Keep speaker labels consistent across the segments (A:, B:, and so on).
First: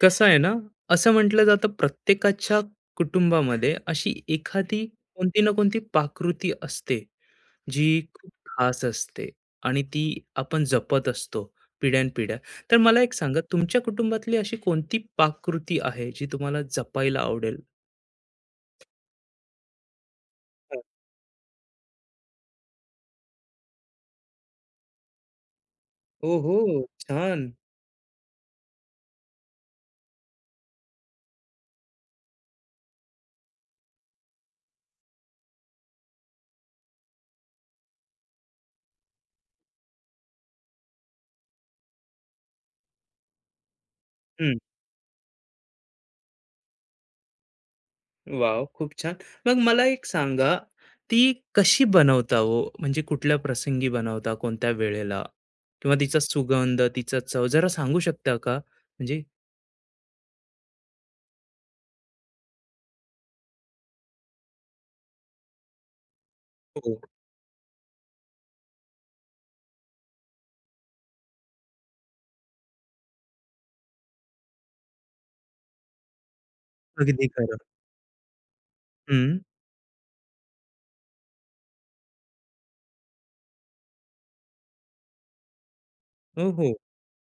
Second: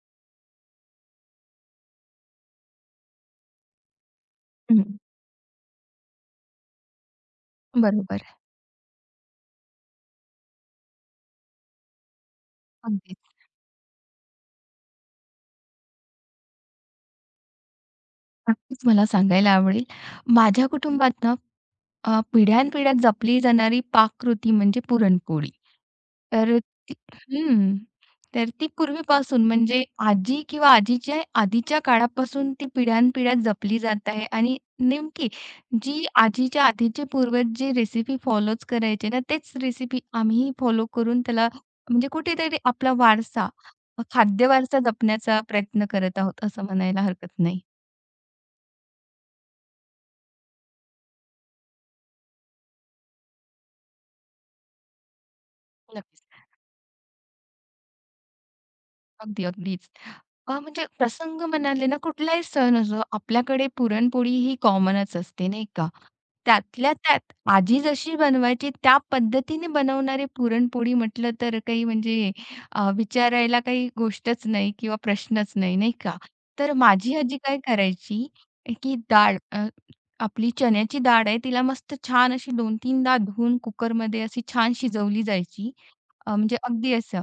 A: कसं आहे ना, असं म्हटलं जातं प्रत्येकाच्या कुटुंबामध्ये अशी एखादी
B: हं,
A: कोणती ना कोणती पाककृती असते, जी
B: बरोबर.
A: खूप खास असते आणि ती आपण जपत असतो पिढ्यानपिढ्या. तर मला एक
B: अगदीच.
A: सांगा तुमच्या कुटुंबातली अशी कोणती पाककृती आहे जी तुम्हाला जपायला आवडेल?
B: नक्कीच मला सांगायला आवडेल. माझ्या
A: हां.
B: कुटुंबात ना पिढ्यानपिढ्या जपली जाणारी पाककृती म्हणजे पुरणपोळी. तर
A: ओहो!
B: ती
A: छान.
B: हं. तर ती पूर्वीपासून म्हणजे आजी किंवा आजीच्या आधीच्या काळापासून ती पिढ्यानपिढ्या जपली जात आहे आणि नेमकी जी आजीच्या आधीचे पूर्वज जी रेसिपी फॉलोच करायचे ना, तेच रेसिपी आम्हीही फॉलो करून त्याला म्हणजे कुठेतरी आपला वारसा, खाद्य वारसा जपण्याचा प्रयत्न करत आहोत असं म्हणायला हरकत नाही.
A: वाव, खूप छान. मग मला एक सांगा, ती कशी बनवता हो? म्हणजे कुठल्या प्रसंगी बनवता, कोणत्या वेळेला? किंवा तिचा
B: नक्कीच.
A: सुगंध, तिचा चव जरा सांगू शकता का? म्हणजे
B: अगदी, अगदीच. म्हणजे प्रसंग म्हणाले ना, कुठलाही सण असो, आपल्याकडे पुरणपोळी ही कॉमनच असते, नाही का? त्यातल्या
A: हो.
B: त्यात आजी जशी बनवायची त्या पद्धतीने बनवणारी पुरणपोळी म्हटलं तर काही म्हणजे विचारायला काही गोष्टच नाही किंवा प्रश्नच नाही, नाही का? तर माझी
A: अगदी
B: आजी काय
A: खरं.
B: करायची, की डाळ
A: हं.
B: आपली चण्याची डाळ आहे, तिला मस्त छान अशी 2-3 धुवून कुकरमध्ये अशी छान शिजवली जायची.
A: हो,
B: म्हणजे
A: हो.
B: अगदी असं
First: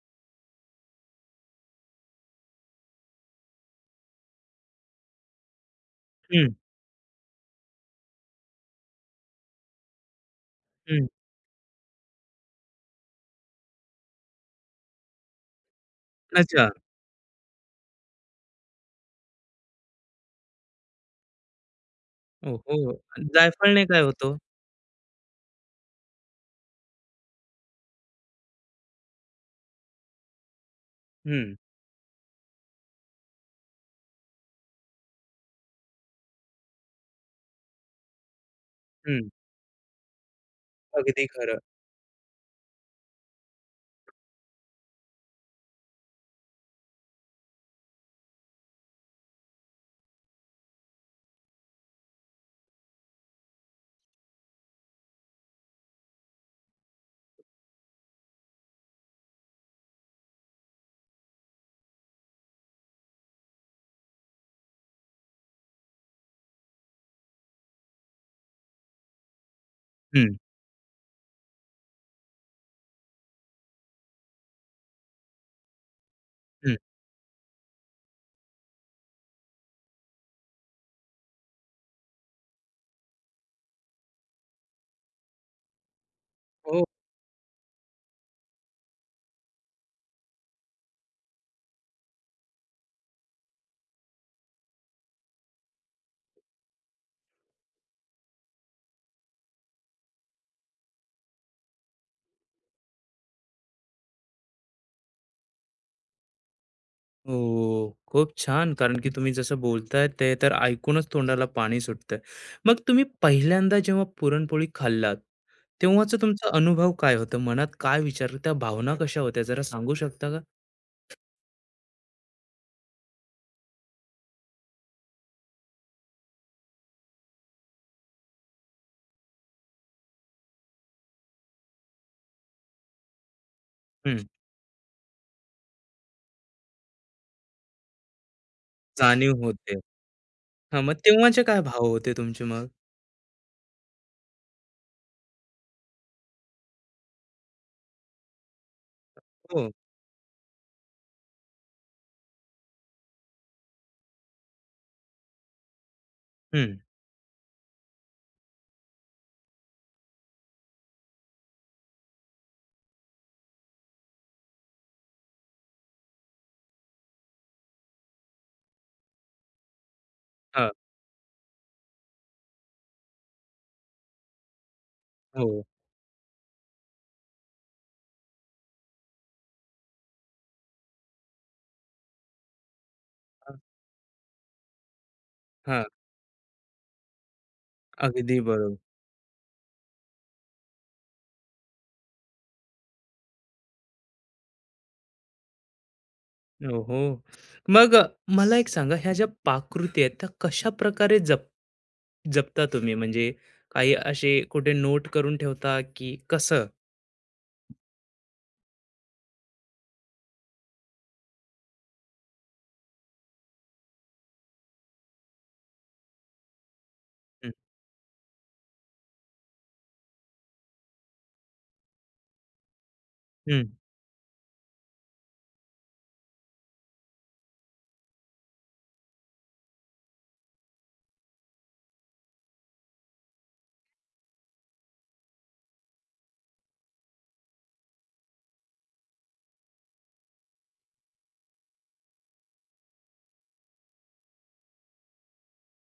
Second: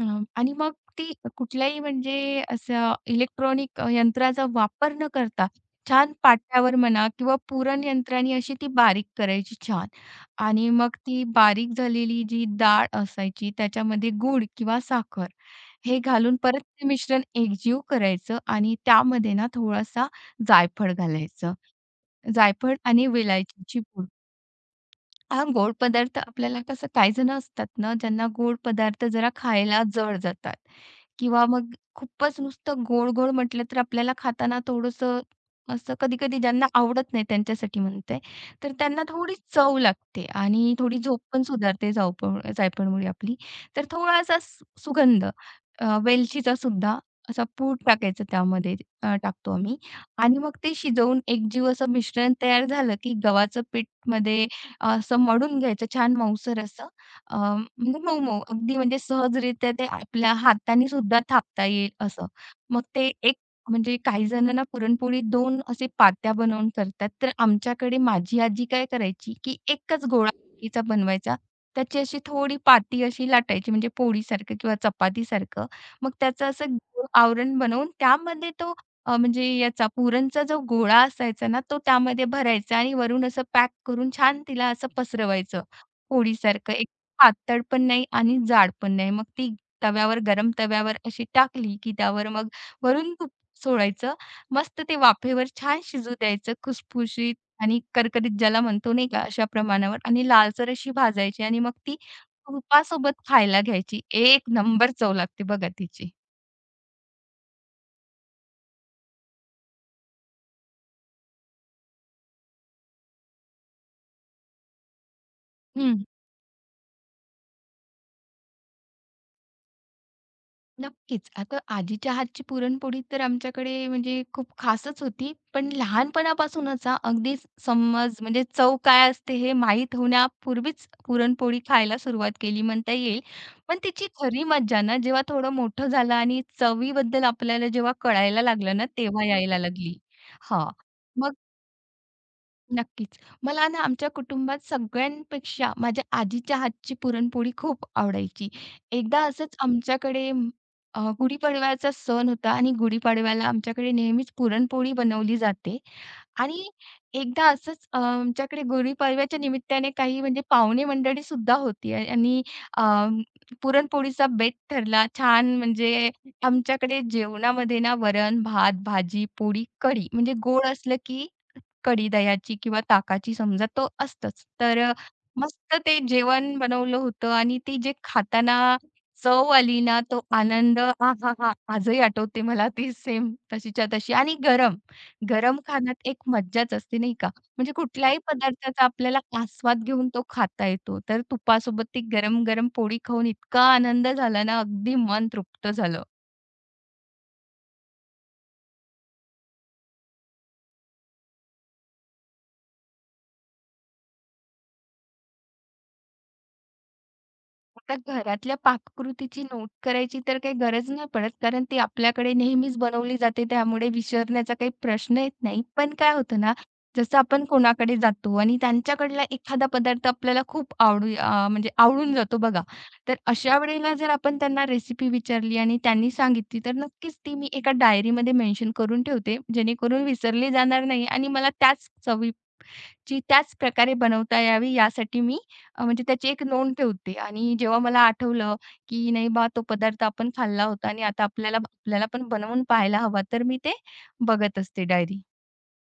B: अ, आणि मग ती कुठल्याही म्हणजे असं इलेक्ट्रॉनिक यंत्राचा वापर न करता छान
A: हं,
B: पाट्यावर म्हणा किंवा पुरण यंत्राने अशी ती बारीक करायची छान. आणि मग
A: हं.
B: ती बारीक झालेली जी डाळ असायची त्याच्यामध्ये गूळ किंवा साखर हे घालून परत
A: अच्छा.
B: ते मिश्रण एकजीव करायचं आणि त्यामध्ये ना थोडासा जायफळ घालायचं. जायफळ
A: ओहो!
B: आणि वेलायचीची
A: जायफळने काय
B: पूड.
A: होतो?
B: हा गोड पदार्थ आपल्याला कसं काही जण असतात ना ज्यांना गोड पदार्थ जरा खायला जड जातात किंवा
A: हं,
B: मग खूपच नुसतं गोड गोड म्हटलं तर आपल्याला खाताना थोडंसं असं कधी कधी ज्यांना आवडत नाही त्यांच्यासाठी म्हणते तर त्यांना
A: हं.
B: थोडी चव लागते आणि थोडी झोप
A: अगदी
B: पण
A: खरं.
B: सुधारते जायफळ जायफळमुळे आपली. तर थोडासा सुगंध वेलचीचा सुद्धा असा पूड टाकायचं त्यामध्ये. टाकतो आम्ही. आणि मग ते शिजवून एकजीव असं मिश्रण तयार झालं की गव्हाचं पीठ मध्ये असं मळून घ्यायचं छान मऊसर असं. म्हणजे मऊ-मऊ अगदी म्हणजे सहजरित्या ते आपल्या हाताने सुद्धा थापता येईल असं. मग ते एक म्हणजे काही जण ना पुरणपोळी 2 असे पात्या बनवून करतात. तर आमच्याकडे माझी आजी काय करायची, की एकच गोळा
A: हं,
B: आखीचा बनवायचा. त्याची अशी थोडी पाती अशी लाटायची म्हणजे पोळीसारखं किंवा चपातीसारखं. मग त्याचं असं
A: हं.
B: गोल आवरण बनवून त्यामध्ये तो म्हणजे याचा पुरणचा जो गोळा असायचा ना, तो त्यामध्ये भरायचा आणि वरून असं पॅक करून छान तिला असं पसरवायचं पोळीसारखं.
A: हो.
B: एक पातळ पण नाही आणि जाड पण नाही. मग ती तव्यावर अशी टाकली, की त्यावर मग वरून तूप सोडायचं. मस्त ते वाफेवर छान शिजू द्यायचं खुसखुशीत आणि करकरीत ज्याला म्हणतो नाही का, अशा प्रमाणावर आणि लालसर अशी भाजायची आणि मग ती तुपासोबत खायला घ्यायची. एक नंबर चव लागते बघा तिची.
A: हो, खूप छान. कारण की तुम्ही जसं बोलताय ते तर ऐकूनच तोंडाला पाणी सुटतंय. मग तुम्ही पहिल्यांदा जेव्हा पुरणपोळी खाल्लात,
B: हं.
A: तेव्हाचा तुमचा अनुभव काय होता? मनात काय विचार, त्या भावना कशा होत्या? जरा सांगू शकता का?
B: नक्कीच. आता आजीच्या हातची पुरणपोळी तर आमच्याकडे म्हणजे खूप खासच होती. पण लहानपणापासूनच हां, अगदी समज म्हणजे चव काय असते हे माहीत होण्यापूर्वीच पुरणपोळी खायला सुरुवात केली म्हणता येईल. पण तिची
A: हं,
B: खरी मज्जा ना जेव्हा थोडं मोठं झालं आणि चवीबद्दल आपल्याला जेव्हा कळायला लागलं ना, तेव्हा
A: जाणीव
B: यायला
A: होते.
B: लागली. हां.
A: हां, मग
B: मग
A: तेव्हाचे काय भाव होते तुमचे मग?
B: नक्कीच. मला ना आमच्या कुटुंबात सगळ्यांपेक्षा माझ्या आजीच्या हातची पुरणपोळी खूप आवडायची. एकदा असंच
A: हो.
B: आमच्याकडे गुढीपाडव्याचा सण होता आणि गुढीपाडव्याला आमच्याकडे नेहमीच पुरणपोळी बनवली जाते आणि
A: हं.
B: एकदा असंच आमच्याकडे गुढीपाडव्याच्या निमित्ताने काही म्हणजे पाहुणे मंडळीसुद्धा होती आणि अ, पुरणपोळीचा बेत ठरला. छान म्हणजे आमच्याकडे जेवणामध्ये ना वरण, भात, भाजी, पोळी, कढी म्हणजे गोड
A: हां.
B: असलं की कढी दह्याची किंवा ताकाची समजा तो असतोच. तर
A: हो.
B: मस्त ते जेवण बनवलं होतं आणि ते जे खाताना चव आली ना, तो आनंद आहाहा! आजही आठवते मला ती सेम
A: हां.
B: तशीच्या तशी आणि गरम. गरम
A: हां.
B: खाण्यात एक मज्जाच असते नाही का? म्हणजे कुठल्याही
A: अगदी बरोबर.
B: पदार्थाचा आपल्याला आस्वाद घेऊन तो खाता येतो. तर तुपासोबत ती गरम-गरम पोळी खाऊन इतका आनंद झाला ना, अगदी मन तृप्त झालं.
A: ओहो! मग मला एक सांगा, ह्या ज्या पाककृती आहेत, त्या कशाप्रकारे जपता तुम्ही? म्हणजे काही असे कुठे नोट करून ठेवता, की कसं?
B: आता घरातल्या पाककृतीची नोट करायची तर काही गरज नाही पडत, कारण ती आपल्याकडे नेहमीच बनवली जाते, त्यामुळे विसरण्याचा काही प्रश्न येत नाही. पण काय होतं ना, जसं आपण
A: हं,
B: कोणाकडे जातो आणि त्यांच्याकडला एखादा पदार्थ आपल्याला खूप आवडू म्हणजे आवडून जातो बघा. तर अशा
A: हं.
B: वेळेला जर आपण त्यांना रेसिपी विचारली आणि त्यांनी सांगितली, तर नक्कीच ती मी एका डायरीमध्ये मेन्शन करून ठेवते, जेणेकरून विसरली जाणार नाही आणि मला त्याच चवी जी त्याच प्रकारे बनवता यावी यासाठी मी म्हणजे त्याची एक नोंद ठेवते आणि जेव्हा मला आठवलं, की नाही बा तो पदार्थ आपण खाल्ला होता आणि आता आपल्याला आपल्याला पण बनवून पाहायला हवा, तर मी ते बघत असते डायरी.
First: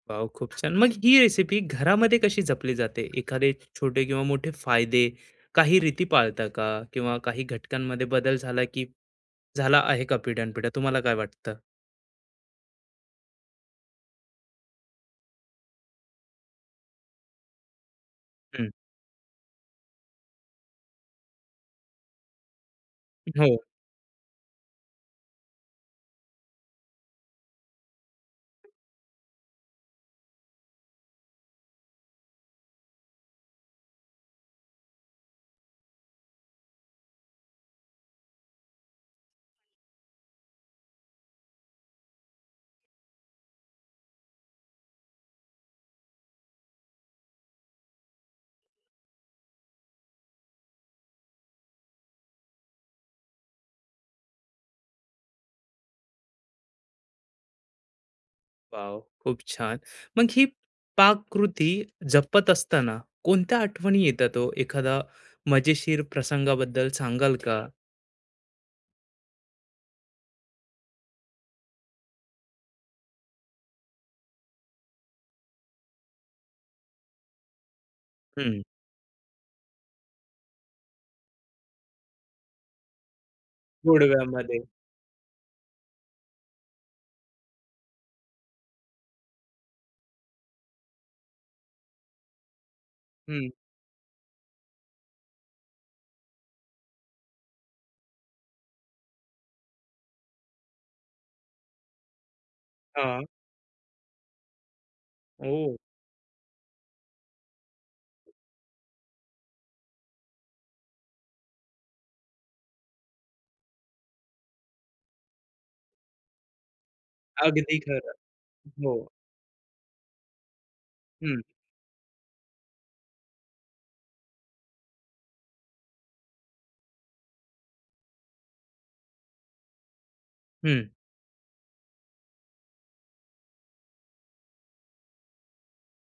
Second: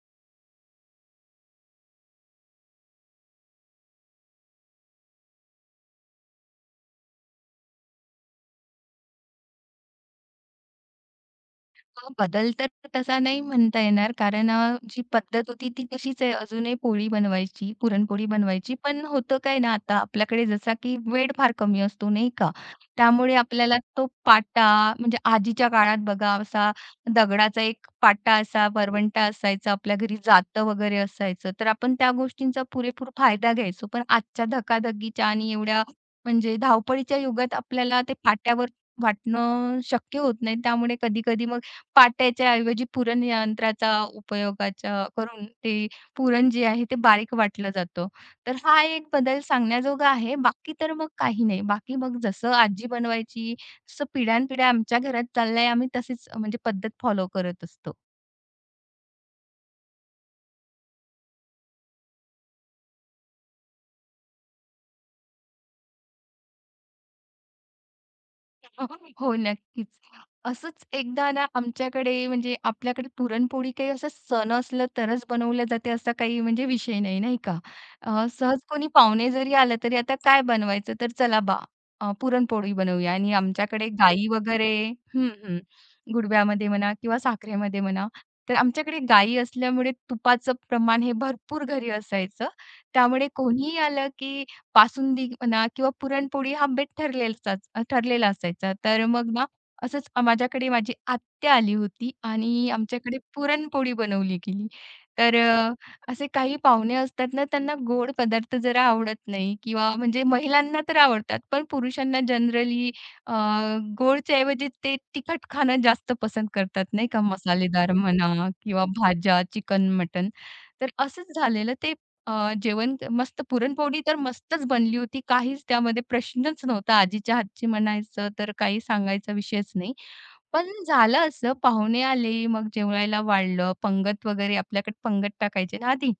A: वॉव! खूप छान. मग ही रेसिपी घरामध्ये कशी जपली जाते? एखादे छोटे किंवा मोठे फायदे, काही रीती पाळता का? किंवा काही घटकांमध्ये बदल झाला, की झाला आहे का पिढ्यानपिढ्या? तुम्हाला काय वाटतं?
B: बदल तर तसा नाही म्हणता येणार कारण जी पद्धत होती ती तशीच आहे अजूनही पोळी बनवायची, पुरणपोळी
A: हं.
B: बनवायची. पण होतं काय ना आता आपल्याकडे जसा की वेळ फार कमी असतो नाही का? त्यामुळे
A: हो.
B: आपल्याला तो पाटा म्हणजे आजीच्या काळात बघा असा दगडाचा एक पाटा असा वरवंटा असायचा आपल्या घरी जातं वगैरे असायचं. तर आपण त्या गोष्टींचा पुरेपूर फायदा घ्यायचो. पण आजच्या धकाधकीच्या आणि एवढ्या म्हणजे धावपळीच्या युगात आपल्याला ते पाट्यावर वाटणं शक्य होत नाही. त्यामुळे कधी-कधी मग पाट्याच्या ऐवजी पुरण यंत्राचा उपयोगाचा करून ते पुरण जे आहे ते बारीक वाटलं जातं. तर हा एक बदल सांगण्याजोगा आहे. बाकी तर मग काही नाही. बाकी मग जसं आजी बनवायची, तसं पिढ्यानपिढ्या आमच्या घरात चाललंय. आम्ही तशीच म्हणजे पद्धत फॉलो करत असतो.
A: वाव! खूप छान. मग ही पाककृती जपत असताना कोणत्या आठवणी येतात तो, एखादा मजेशीर प्रसंगाबद्दल सांगाल का?
B: हो, नक्कीच. असंच एकदा ना आमच्याकडे म्हणजे आपल्याकडे पुरणपोळी काही असं सण असलं तरच बनवल्या जाते असा काही म्हणजे विषय नाही, नाही का? सहज
A: हं.
B: कोणी पाहुणे जरी आलं तरी आता काय बनवायचं तर चला बा पुरणपोळी बनवूया आणि आमच्याकडे गाई
A: गोडव्यामध्ये.
B: वगैरे हं, हं. गुडव्यामध्ये म्हणा किंवा साखरेमध्ये म्हणा. तर आमच्याकडे गाई असल्यामुळे तुपाचं प्रमाण हे भरपूर घरी असायचं. त्यामुळे
A: हं.
B: कोणीही आलं की बासुंदी म्हणा किंवा पुरणपोळी हा बेत ठरलेला असायचा. तर मग ना असंच माझ्याकडे माझी आत्या आली होती आणि आमच्याकडे
A: हां.
B: पुरणपोळी बनवली गेली. तर
A: हो.
B: असे काही पाहुणे असतात ना, त्यांना गोड पदार्थ जरा आवडत नाही किंवा म्हणजे महिलांना तर आवडतात, पण पुरुषांना जनरली अ, गोडच्या ऐवजी ते तिखट खाणं जास्त पसंत करतात नाही का,
A: अगदी
B: मसालेदार
A: खरं.
B: म्हणा किंवा
A: हो.
B: भाज्या, चिकन, मटण. तर असंच
A: हं,
B: झालेलं. ते जेवण मस्त पुरणपोळी तर मस्तच बनली होती. काहीच त्यामध्ये प्रश्नच नव्हता. आजीच्या हातची म्हणायचं तर काही सांगायचा विषयच नाही. पण
A: हं,
B: झालं असं पाहुणे आले, मग जेवायला वाढलं. पंगत वगैरे आपल्याकडे पंगत टाकायचे ना आधी.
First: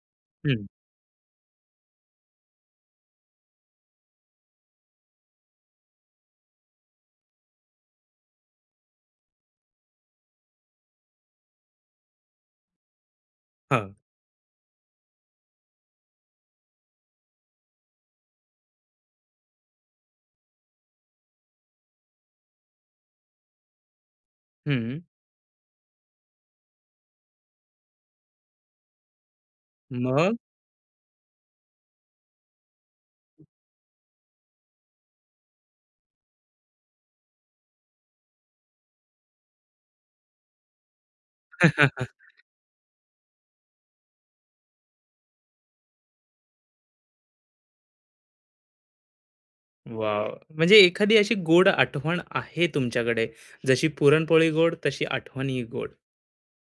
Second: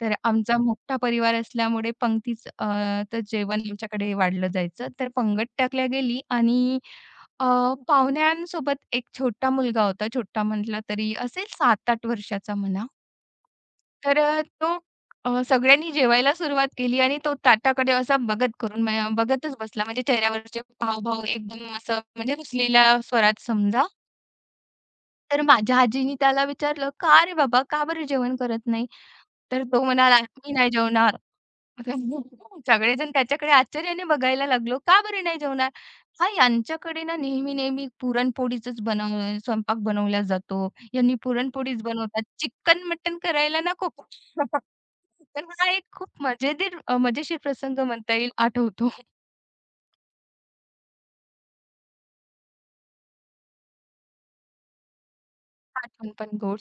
B: तर आमचा
A: हं.
B: मोठा परिवार असल्यामुळे पंगतीच तर जेवण आमच्याकडे वाढलं जायचं. तर पंगत टाकल्या गेली आणि अ, पाहुण्यांसोबत एक छोटा मुलगा होता. छोटा म्हटला तरी असेल 7-8 वर्षाचा म्हणा.
A: हां.
B: तर तो सगळ्यांनी जेवायला सुरुवात केली आणि तो ताटाकडे असा बघत करून म्या बघतच बसला. म्हणजे चेहऱ्यावरचे हावभाव एकदम असं म्हणजे रुसलेल्या स्वरात समजा.
A: हं.
B: तर माझ्या आजीनी त्याला विचारलं, "का रे बाबा, का बरं जेवण करत नाही?" तर तो म्हणाला,
A: मग?
B: "मी नाही जेवणार." सगळेजण त्याच्याकडे आश्चर्याने बघायला लागलो, "का बरं नाही जेवणार?" "हां, यांच्याकडे ना नेहमी-नेहमी पुरणपोळीचंच बनव स्वयंपाक बनवला जातो. यांनी पुरणपोळीच बनवतात. चिकन-मटण करायला नको." तर हा एक खूप मजेदार मजेशीर प्रसंग म्हणता येईल. आठवतो.
A: वॉव! म्हणजे एखादी अशी गोड आठवण आहे तुमच्याकडे, जशी पुरणपोळी गोड, तशी आठवणही गोड.
B: आठवण पण गोड.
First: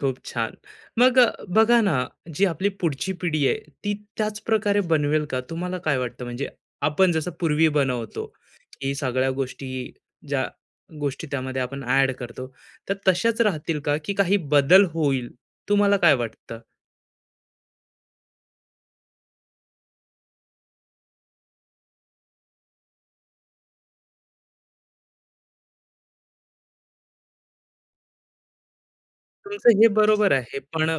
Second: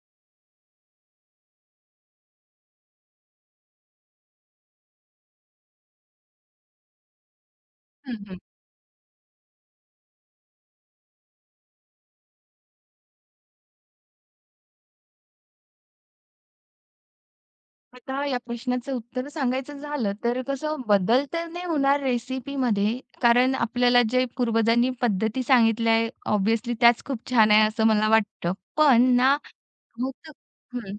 A: खूप छान. मग बघा ना, जी आपली पुढची पिढी आहे, ती त्याच प्रकारे बनवेल का? तुम्हाला काय वाटतं? म्हणजे आपण जसं पूर्वी बनवतो, की सगळ्या गोष्टी, ज्या गोष्टी त्यामध्ये आपण ॲड करतो, तर तशाच राहतील का, की काही बदल होईल? तुम्हाला काय वाटतं?
B: आता या प्रश्नाचं उत्तर सांगायचं झालं तर कसं बदल तर नाही होणार रेसिपीमध्ये कारण आपल्याला जे पूर्वजांनी पद्धती सांगितल्या आहे ऑब्व्हियसली त्याच खूप छान आहे असं मला वाटतं. पण ना
A: तुमचं हे
B: होतं
A: बरोबर आहे, पण
B: हं.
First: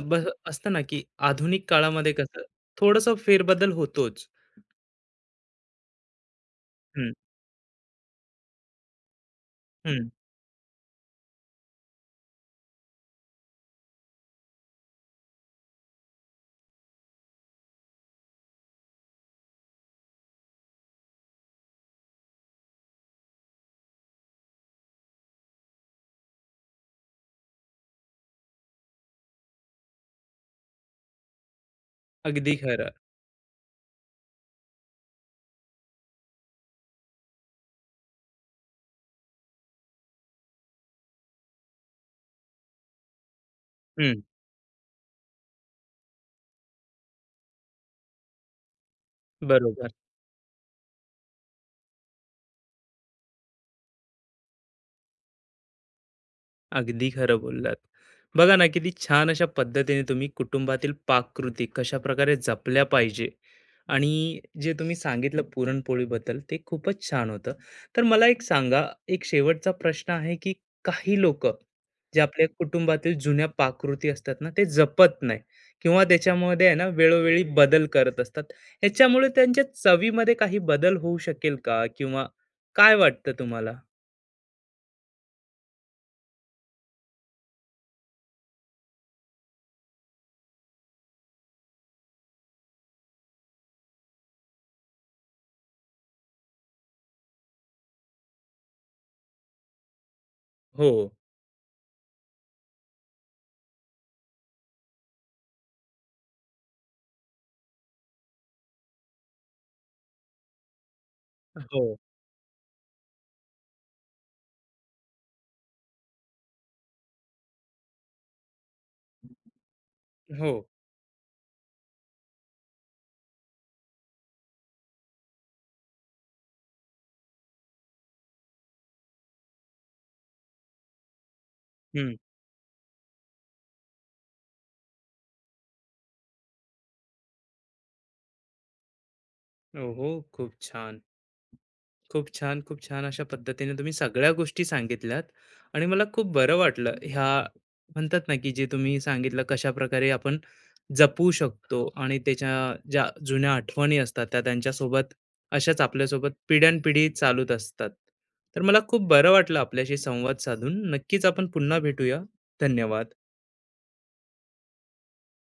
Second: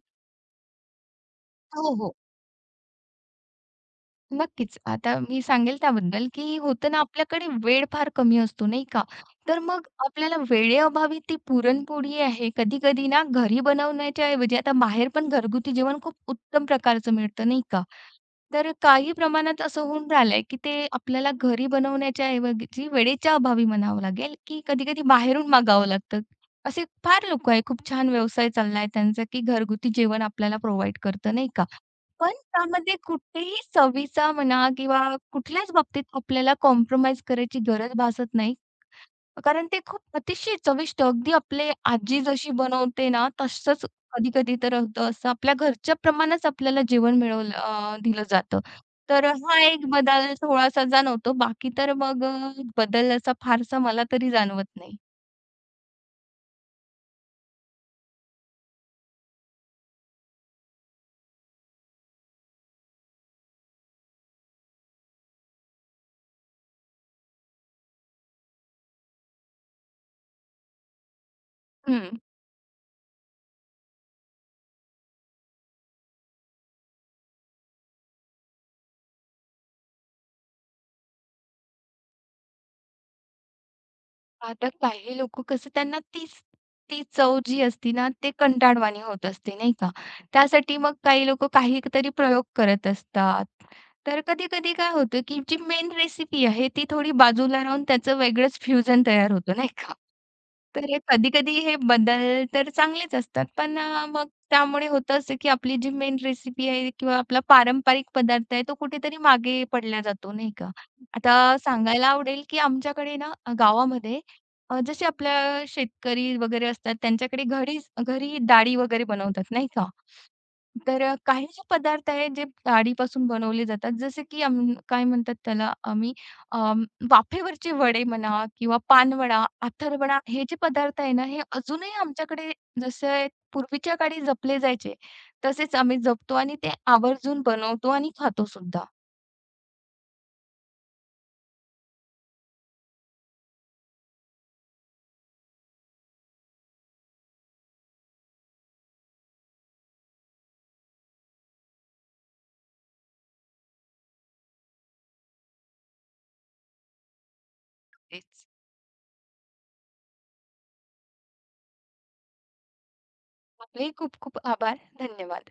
A: असतं ना, की आधुनिक
B: हो,
A: काळामध्ये
B: हो.
A: कसं थोडंसं फेरबदल होतोच.
B: नक्कीच. आता मी सांगेल त्याबद्दल, की होतं ना
A: हं,
B: आपल्याकडे वेळ फार कमी असतो नाही का? तर मग
A: हं.
B: आपल्याला वेळेअभावी ती पुरणपोळी आहे कधी-कधी ना घरी बनवण्याच्या ऐवजी आता बाहेर पण घरगुती जेवण खूप उत्तम प्रकारचं मिळतं नाही का? तर काही प्रमाणात असं होऊन राहिलंय, की ते आपल्याला घरी बनवण्याच्या ऐवजी वेळेच्या अभावी म्हणावं लागेल, की कधी-कधी बाहेरून मागावं लागतं. असे फार लोकं आहे, खूप छान व्यवसाय चालला आहे त्यांचा, की घरगुती जेवण आपल्याला प्रोव्हाईड करतं, नाही का? पण
A: अगदी खरं.
B: त्यामध्ये कुठेही चवीचा म्हणा किंवा कुठल्याच बाबतीत आपल्याला कॉम्प्रोमाईज करायची गरज भासत नाही. कारण ते खूप अतिशय चविष्ट अगदी आपले आजी जशी बनवते ना, तसंच
A: हं,
B: कधी-कधी तर होतं असं आपल्या घरच्या प्रमाणच आपल्याला जेवण मिळवलं दिलं जातं. तर हा एक
A: बरोबर.
B: बदल थोडासा जाणवतो. बाकी तर मग बदल असा फारसा मला तरी जाणवत नाही.
A: अगदी खरं बोललात. बघा ना, किती छान अशा पद्धतीने तुम्ही कुटुंबातील पाककृती कशा प्रकारे जपल्या पाहिजे आणि जे तुम्ही सांगितलं पुरणपोळीबद्दल ते खूपच छान होतं. तर मला एक सांगा, एक शेवटचा प्रश्न आहे, की काही लोकं
B: हं.
A: जे आपल्या कुटुंबातील जुन्या पाककृती असतात ना, ते जपत नाही किंवा त्याच्यामध्ये आहे ना, वेळोवेळी बदल करत असतात. ह्याच्यामुळे त्यांच्या चवीमध्ये काही बदल होऊ शकेल का? किंवा काय वाटतं तुम्हाला?
B: आता काही लोकं कसं त्यांना तीच ती चव जी असते ना, ते कंटाळवाणी होत असते, नाही का? त्यासाठी मग काही लोकं काहीतरी प्रयोग करत असतात. तर कधी-कधी काय होतं, की जी मेन रेसिपी आहे, ती थोडी बाजूला राहून त्याचं वेगळंच फ्युजन तयार होतं, नाही का? तर
A: हो.
B: हे कधी-कधी हे बदल तर चांगलेच असतात, पण मग त्यामुळे होतं असं, की आपली जी मेन रेसिपी आहे किंवा आपला पारंपरिक पदार्थ आहे, तो कुठेतरी मागे पडला जातो, नाही का? आता
A: हो, हो.
B: सांगायला आवडेल, की आमच्याकडे ना गावामध्ये जसे आपल्या शेतकरी वगैरे असतात त्यांच्याकडे घरीच घरी डाळी वगैरे बनवतात नाही का?
A: हो.
B: तर काही जे पदार्थ आहेत जे डाळीपासून बनवले जातात जसे की काय म्हणतात त्याला आम्ही अम, वाफेवरचे वडे म्हणा किंवा पानवडा, अथर्वणा हे जे पदार्थ आहे ना हे अजूनही आमच्याकडे जसे पूर्वीच्या काळी जपले जायचे तसेच आम्ही जपतो आणि ते आवर्जून बनवतो आणि खातो सुद्धा.
A: ओहो! खूप छान. खूप छान, खूप छान अशा पद्धतीने तुम्ही सगळ्या गोष्टी सांगितल्यात आणि मला खूप बरं वाटलं ह्या म्हणतात ना, की जे तुम्ही सांगितलं कशाप्रकारे आपण जपू शकतो आणि त्याच्या ज्या जुन्या आठवणी असतात त्या त्यांच्यासोबत अशाच आपल्यासोबत पिढ्यानपिढी चालूच असतात.
B: तेच.
A: तर मला खूप बरं वाटलं आपल्याशी संवाद साधून. नक्कीच आपण पुन्हा भेटूया. धन्यवाद.
B: आपलेही खूप खूप आभार. धन्यवाद.